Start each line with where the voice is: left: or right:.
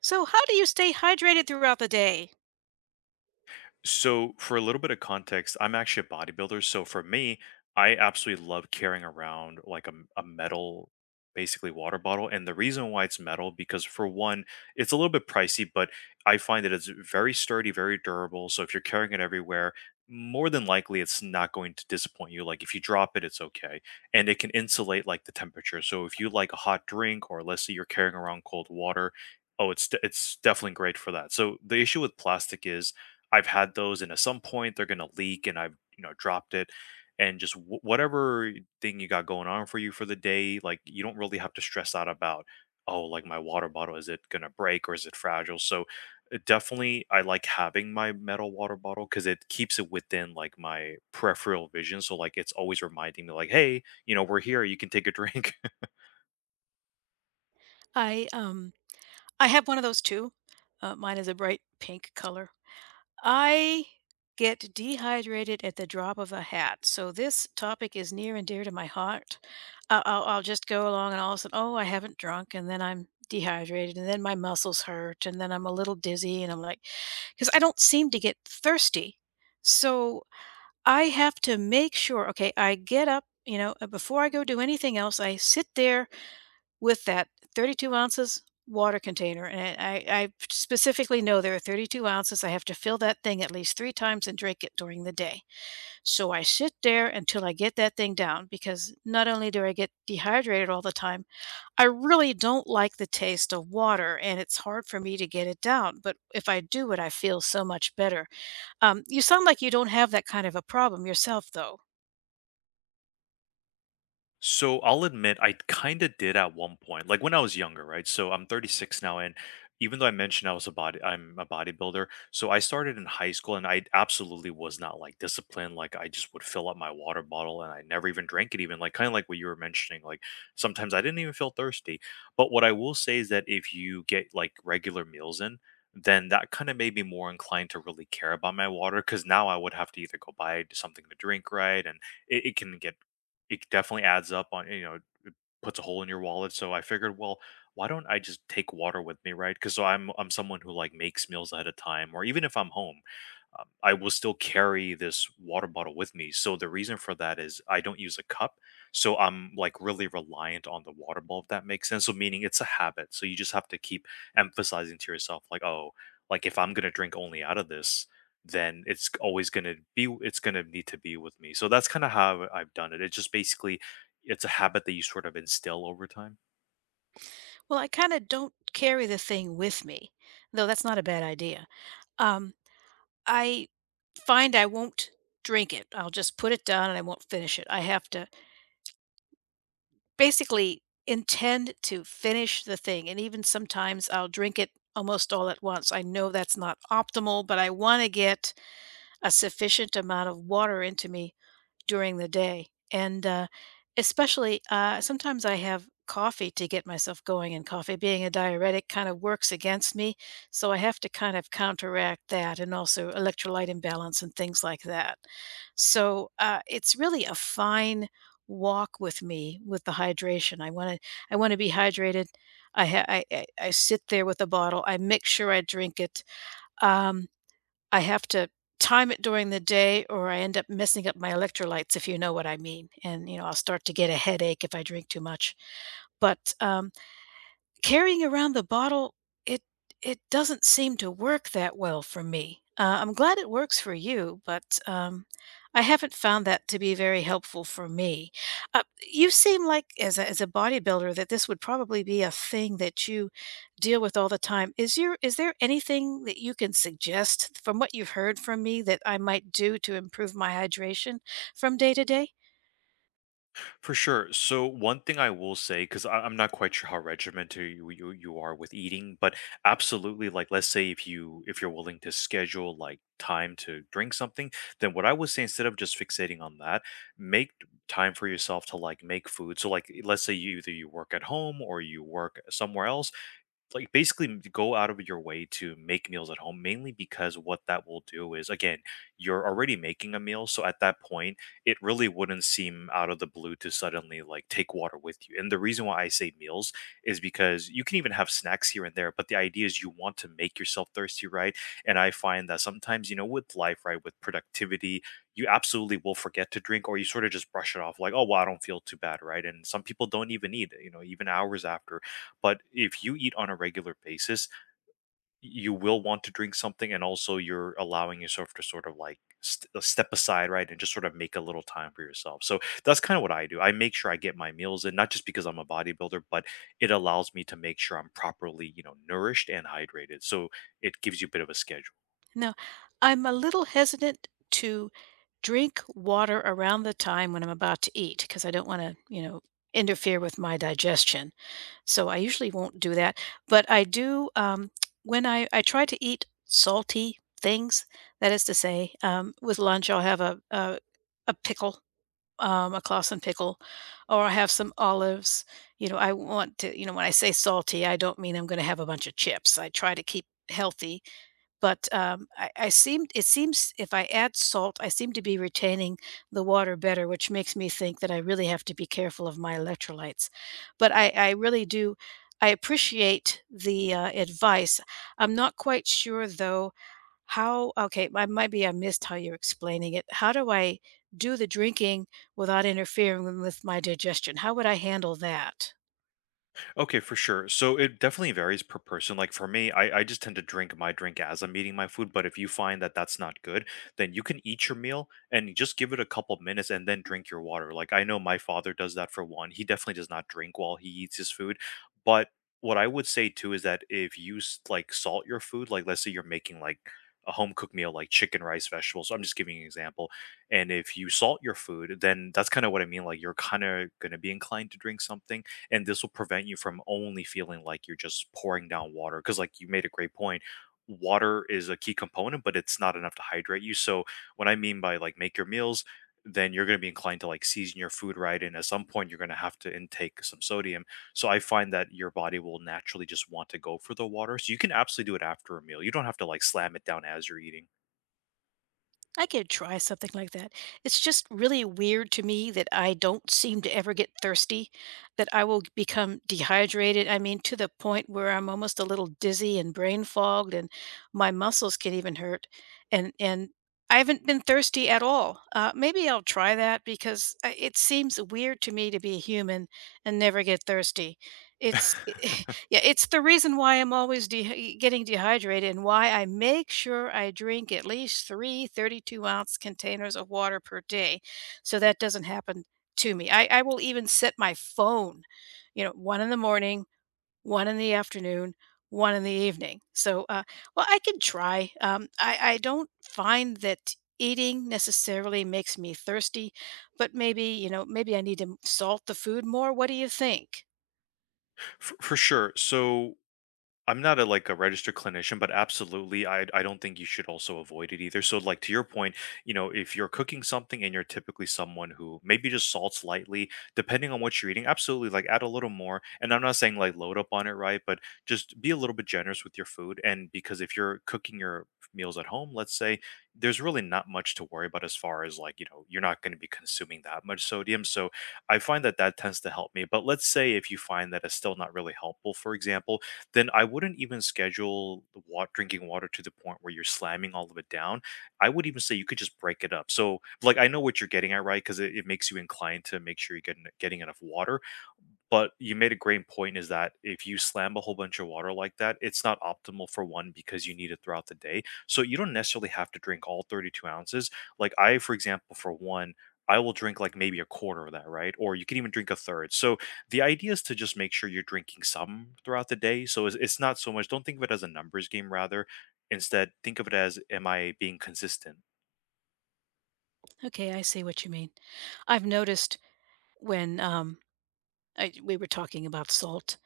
right: So, how do you stay hydrated throughout the day?
left: So, for a little bit of context, I'm actually a bodybuilder. So, for me, I absolutely love carrying around like a metal, basically water bottle. And the reason why it's metal, because for one, it's a little bit pricey, but I find that it's very sturdy, very durable. So, if you're carrying it everywhere, more than likely it's not going to disappoint you. Like, if you drop it, it's okay. And it can insulate like the temperature. So, if you like a hot drink, or let's say you're carrying around cold water, oh, it's definitely great for that. So the issue with plastic is I've had those, and at some point they're gonna leak, and I've dropped it, and just whatever thing you got going on for you for the day, like, you don't really have to stress out about, oh, like, my water bottle, is it gonna break or is it fragile? So definitely I like having my metal water bottle because it keeps it within like my peripheral vision, so like it's always reminding me like, hey, we're here, you can take a drink.
right: I um I have one of those too. Mine is a bright pink color. I get dehydrated at the drop of a hat. So this topic is near and dear to my heart. I'll just go along and all of a sudden, oh, I haven't drunk, and then I'm dehydrated, and then my muscles hurt, and then I'm a little dizzy, and I'm like, because I don't seem to get thirsty. So I have to make sure. Okay, I get up. You know, before I go do anything else, I sit there with that 32 ounces water container, and I specifically know there are 32 ounces. I have to fill that thing at least three times and drink it during the day. So I sit there until I get that thing down because not only do I get dehydrated all the time, I really don't like the taste of water, and it's hard for me to get it down. But if I do it, I feel so much better. You sound like you don't have that kind of a problem yourself, though.
left: So I'll admit I kind of did at one point, like when I was younger, right? So I'm 36 now, and even though I mentioned I'm a bodybuilder. So I started in high school, and I absolutely was not like disciplined. Like, I just would fill up my water bottle, and I never even drank it. Even like, kind of like what you were mentioning, like sometimes I didn't even feel thirsty. But what I will say is that if you get like regular meals in, then that kind of made me more inclined to really care about my water because now I would have to either go buy something to drink, right? And it can get, it definitely adds up on, it puts a hole in your wallet. So I figured, well, why don't I just take water with me, right? Because, so I'm someone who like makes meals ahead of time, or even if I'm home, I will still carry this water bottle with me. So the reason for that is I don't use a cup. So I'm like really reliant on the water bottle, if that makes sense. So meaning it's a habit. So you just have to keep emphasizing to yourself, like, oh, like, if I'm gonna drink only out of this, then it's gonna need to be with me. So that's kind of how I've done it. It's just basically it's a habit that you sort of instill over time.
right: Well, I kind of don't carry the thing with me, though that's not a bad idea. Um, I find I won't drink it. I'll just put it down and I won't finish it. I have to basically intend to finish the thing. And even sometimes I'll drink it almost all at once. I know that's not optimal, but I want to get a sufficient amount of water into me during the day. And especially, sometimes I have coffee to get myself going, and coffee being a diuretic kind of works against me. So I have to kind of counteract that and also electrolyte imbalance and things like that. So, it's really a fine walk with me with the hydration. I want to be hydrated. I, ha- I sit there with a bottle. I make sure I drink it. Um, I have to time it during the day or I end up messing up my electrolytes, if you know what I mean. And, you know, I'll start to get a headache if I drink too much. But, carrying around the bottle, it it doesn't seem to work that well for me. I'm glad it works for you, but I haven't found that to be very helpful for me. Uh, you seem like, as a bodybuilder, that this would probably be a thing that you deal with all the time. Is there anything that you can suggest from what you've heard from me that I might do to improve my hydration from day to day?
left: For sure. So one thing I will say, because I'm not quite sure how regimented you are with eating, but absolutely, like, let's say if you're willing to schedule like time to drink something, then what I would say instead of just fixating on that, make time for yourself to like make food. So, like, let's say you either you work at home or you work somewhere else, like, basically go out of your way to make meals at home, mainly because what that will do is, again, you're already making a meal, so at that point it really wouldn't seem out of the blue to suddenly like take water with you. And the reason why I say meals is because you can even have snacks here and there, but the idea is you want to make yourself thirsty, right? And I find that sometimes, with life, right, with productivity, you absolutely will forget to drink, or you sort of just brush it off, like, oh, well, I don't feel too bad, right? And some people don't even eat, even hours after. But if you eat on a regular basis, you will want to drink something, and also you're allowing yourself to sort of like step aside, right, and just sort of make a little time for yourself. So that's kind of what I do. I make sure I get my meals in, not just because I'm a bodybuilder, but it allows me to make sure I'm properly, nourished and hydrated. So it gives you a bit of a schedule.
right: No, I'm a little hesitant to drink water around the time when I'm about to eat because I don't want to, you know, interfere with my digestion. So I usually won't do that. But I do, when I try to eat salty things. That is to say, with lunch I'll have a pickle, a Clausen pickle, or I have some olives. You know, I want to. You know, when I say salty, I don't mean I'm going to have a bunch of chips. I try to keep healthy, but, I seemed it seems if I add salt, I seem to be retaining the water better, which makes me think that I really have to be careful of my electrolytes. But I really do I appreciate the, advice. I'm not quite sure, though, how, okay, I maybe I missed how you're explaining it. How do I do the drinking without interfering with my digestion? How would I handle that?
left: Okay, for sure. So it definitely varies per person. Like, for me, I just tend to drink my drink as I'm eating my food. But if you find that that's not good, then you can eat your meal and just give it a couple minutes and then drink your water. Like, I know my father does that for one. He definitely does not drink while he eats his food. But what I would say too is that if you like salt your food, like, let's say you're making like a home cooked meal, like chicken, rice, vegetables. I'm just giving you an example. And if you salt your food, then that's kind of what I mean. Like, you're kind of going to be inclined to drink something, and this will prevent you from only feeling like you're just pouring down water. Because, like, you made a great point, water is a key component, but it's not enough to hydrate you. So what I mean by, like, make your meals, then you're going to be inclined to like season your food, right? And at some point you're going to have to intake some sodium. So I find that your body will naturally just want to go for the water, so you can absolutely do it after a meal, you don't have to like slam it down as you're eating.
right: I could try something like that. It's just really weird to me that I don't seem to ever get thirsty, that I will become dehydrated. I mean, to the point where I'm almost a little dizzy and brain fogged, and my muscles can even hurt. And I haven't been thirsty at all. Maybe I'll try that because it seems weird to me to be a human and never get thirsty. It's Yeah, it's the reason why I'm always dehy getting dehydrated and why I make sure I drink at least 3 32-ounce containers of water per day, so that doesn't happen to me. I will even set my phone, you know, 1 in the morning, 1 in the afternoon, 1 in the evening. So, well, I can try. I don't find that eating necessarily makes me thirsty, but maybe, you know, maybe I need to salt the food more. What do you think?
left: For sure. So I'm not a like a registered clinician, but absolutely, I don't think you should also avoid it either. So, like, to your point, if you're cooking something and you're typically someone who maybe just salts lightly, depending on what you're eating, absolutely, like, add a little more. And I'm not saying like load up on it, right? But just be a little bit generous with your food. And because if you're cooking your meals at home, let's say, there's really not much to worry about as far as, like, you're not going to be consuming that much sodium. So I find that that tends to help me. But let's say if you find that it's still not really helpful, for example, then I wouldn't even schedule the wat drinking water to the point where you're slamming all of it down. I would even say you could just break it up. So, like, I know what you're getting at, right? Because it makes you inclined to make sure you're getting enough water. But you made a great point, is that if you slam a whole bunch of water like that, it's not optimal, for one because you need it throughout the day. So you don't necessarily have to drink all 32 ounces. Like, I, for example, for one, I will drink like maybe a quarter of that, right? Or you can even drink a third. So the idea is to just make sure you're drinking some throughout the day. So it's not so much, don't think of it as a numbers game, rather. Instead, think of it as, am I being consistent?
right: Okay, I see what you mean. I've noticed when, we were talking about salt.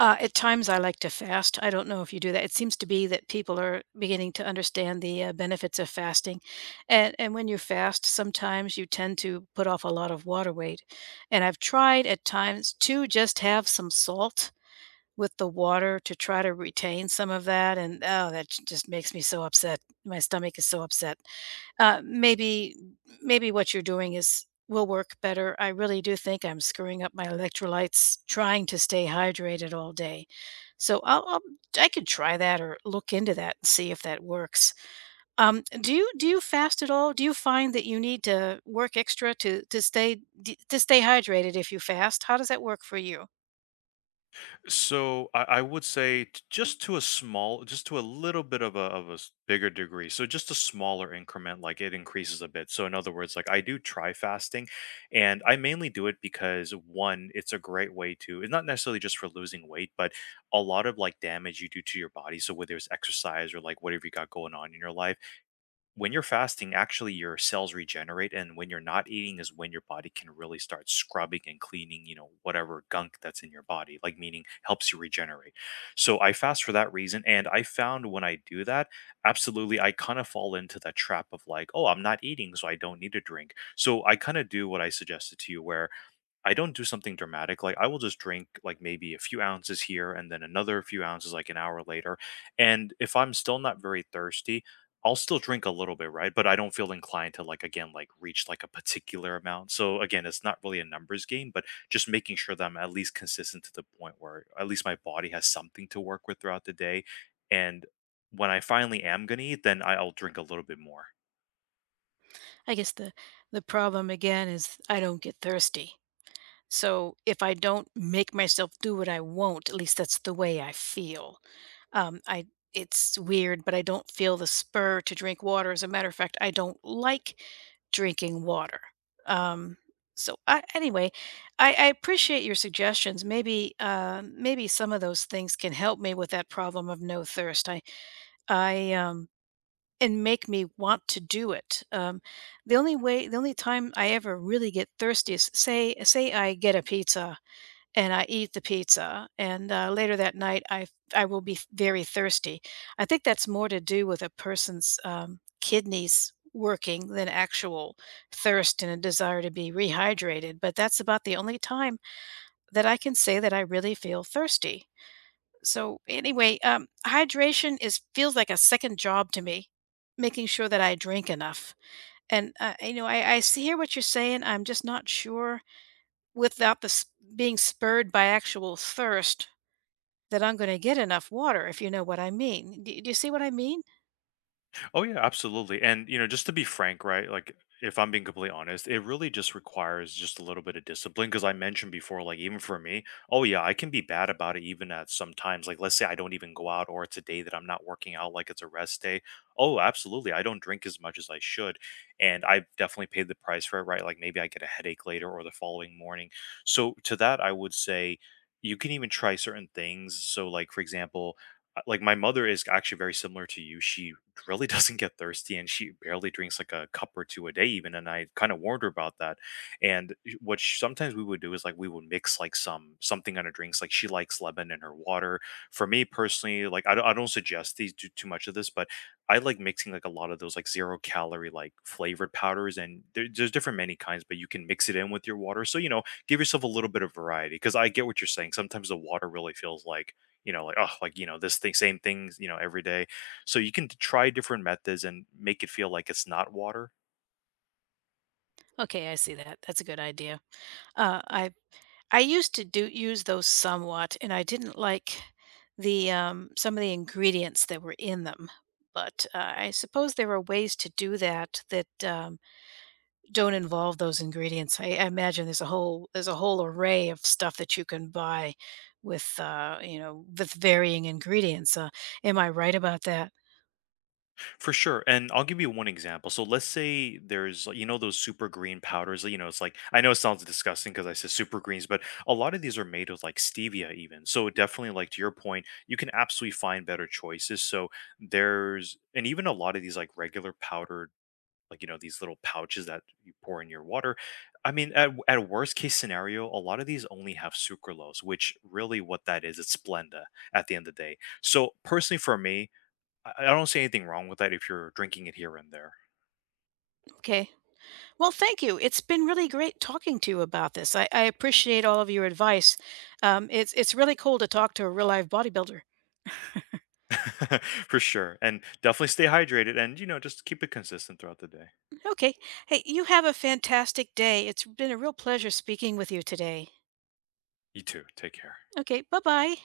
right: At times, I like to fast. I don't know if you do that. It seems to be that people are beginning to understand the, benefits of fasting, and when you fast, sometimes you tend to put off a lot of water weight. And I've tried at times to just have some salt with the water to try to retain some of that, and oh, that just makes me so upset. My stomach is so upset. Uh, maybe maybe what you're doing is will work better. I really do think I'm screwing up my electrolytes trying to stay hydrated all day. So, I could try that or look into that and see if that works. Do you fast at all? Do you find that you need to work extra to stay hydrated if you fast? How does that work for you?
left: So I would say just to a little bit of a bigger degree. So just a smaller increment, like it increases a bit. So in other words, like, I do try fasting, and I mainly do it because, one, it's a great way to, it's not necessarily just for losing weight, but a lot of like damage you do to your body. So whether it's exercise or like whatever you got going on in your life, when you're fasting, actually your cells regenerate, and when you're not eating is when your body can really start scrubbing and cleaning, whatever gunk that's in your body, like, meaning helps you regenerate. So I fast for that reason. And I found when I do that, absolutely, I kind of fall into that trap of like, oh, I'm not eating, so I don't need to drink. So I kind of do what I suggested to you, where I don't do something dramatic. Like, I will just drink like maybe a few ounces here, and then another few ounces like an hour later. And if I'm still not very thirsty, I'll still drink a little bit, right? But I don't feel inclined to like, again, like, reach like a particular amount. So again, it's not really a numbers game, but just making sure that I'm at least consistent to the point where at least my body has something to work with throughout the day. And when I finally am gonna eat, then I'll drink a little bit more.
right: I guess the problem again is I don't get thirsty. So if I don't make myself do it, I won't. At least that's the way I feel. I It's weird, but I don't feel the spur to drink water. As a matter of fact, I don't like drinking water. Um, so, anyway, I appreciate your suggestions. Maybe some of those things can help me with that problem of no thirst. I and make me want to do it. The only time I ever really get thirsty is say I get a pizza and I eat the pizza, and, later that night, I will be very thirsty. I think that's more to do with a person's, kidneys working than actual thirst and a desire to be rehydrated, but that's about the only time that I can say that I really feel thirsty. So, anyway, hydration is feels like a second job to me, making sure that I drink enough, and, you know, I see hear what you're saying, I'm just not sure without the s being spurred by actual thirst that I'm gonna get enough water, if you know what I mean. Do you see what I mean?
left: Oh yeah, absolutely. And, just to be frank, right? Like, if I'm being completely honest, it really just requires just a little bit of discipline because I mentioned before, like, even for me, oh yeah, I can be bad about it even at sometimes, like, let's say I don't even go out or it's a day that I'm not working out, like it's a rest day. Oh, absolutely. I don't drink as much as I should, and I've definitely paid the price for it, right? Like, maybe I get a headache later or the following morning. So to that I would say, you can even try certain things. So, like, for example, like, my mother is actually very similar to you. She really doesn't get thirsty, and she barely drinks like a cup or two a day even. And I kind of warned her about that, and sometimes we would do is, like, we would mix like something on her drinks, like she likes lemon in her water. For me personally, like, I don't suggest these do too much of this, but I like mixing like a lot of those, like, zero calorie, like, flavored powders. And there's different many kinds, but you can mix it in with your water, so give yourself a little bit of variety, because I get what you're saying. Sometimes the water really feels like, like, oh, like, this thing, same things, every day. So you can try different methods and make it feel like it's not water.
right: Okay, I see that. That's a good idea. Uh, I I used to do use those somewhat, and I didn't like some of the ingredients that were in them, but, I suppose there are ways to do that that, don't involve those ingredients. I imagine there's a whole array of stuff that you can buy with you know with varying ingredients. Am I right about that?
left: For sure. And I'll give you one example. So let's say there's, like, those super green powders. It's like, I know it sounds disgusting because I said super greens, but a lot of these are made with like stevia, even. So definitely, like, to your point, you can absolutely find better choices. So there's, and even a lot of these like regular powdered, like, these little pouches that you pour in your water. I mean, at worst case scenario, a lot of these only have sucralose, which really what that is, it's Splenda at the end of the day. So personally, for me, I don't see anything wrong with that if you're drinking it here and there.
right: Okay. Well, thank you. It's been really great talking to you about this. I appreciate all of your advice. It's really cool to talk to a real live bodybuilder.
left: For sure, and definitely stay hydrated, and just keep it consistent throughout the day.
right: Okay. Hey, you have a fantastic day. It's been a real pleasure speaking with you today.
left: You too, take care.
right: Okay. Bye bye.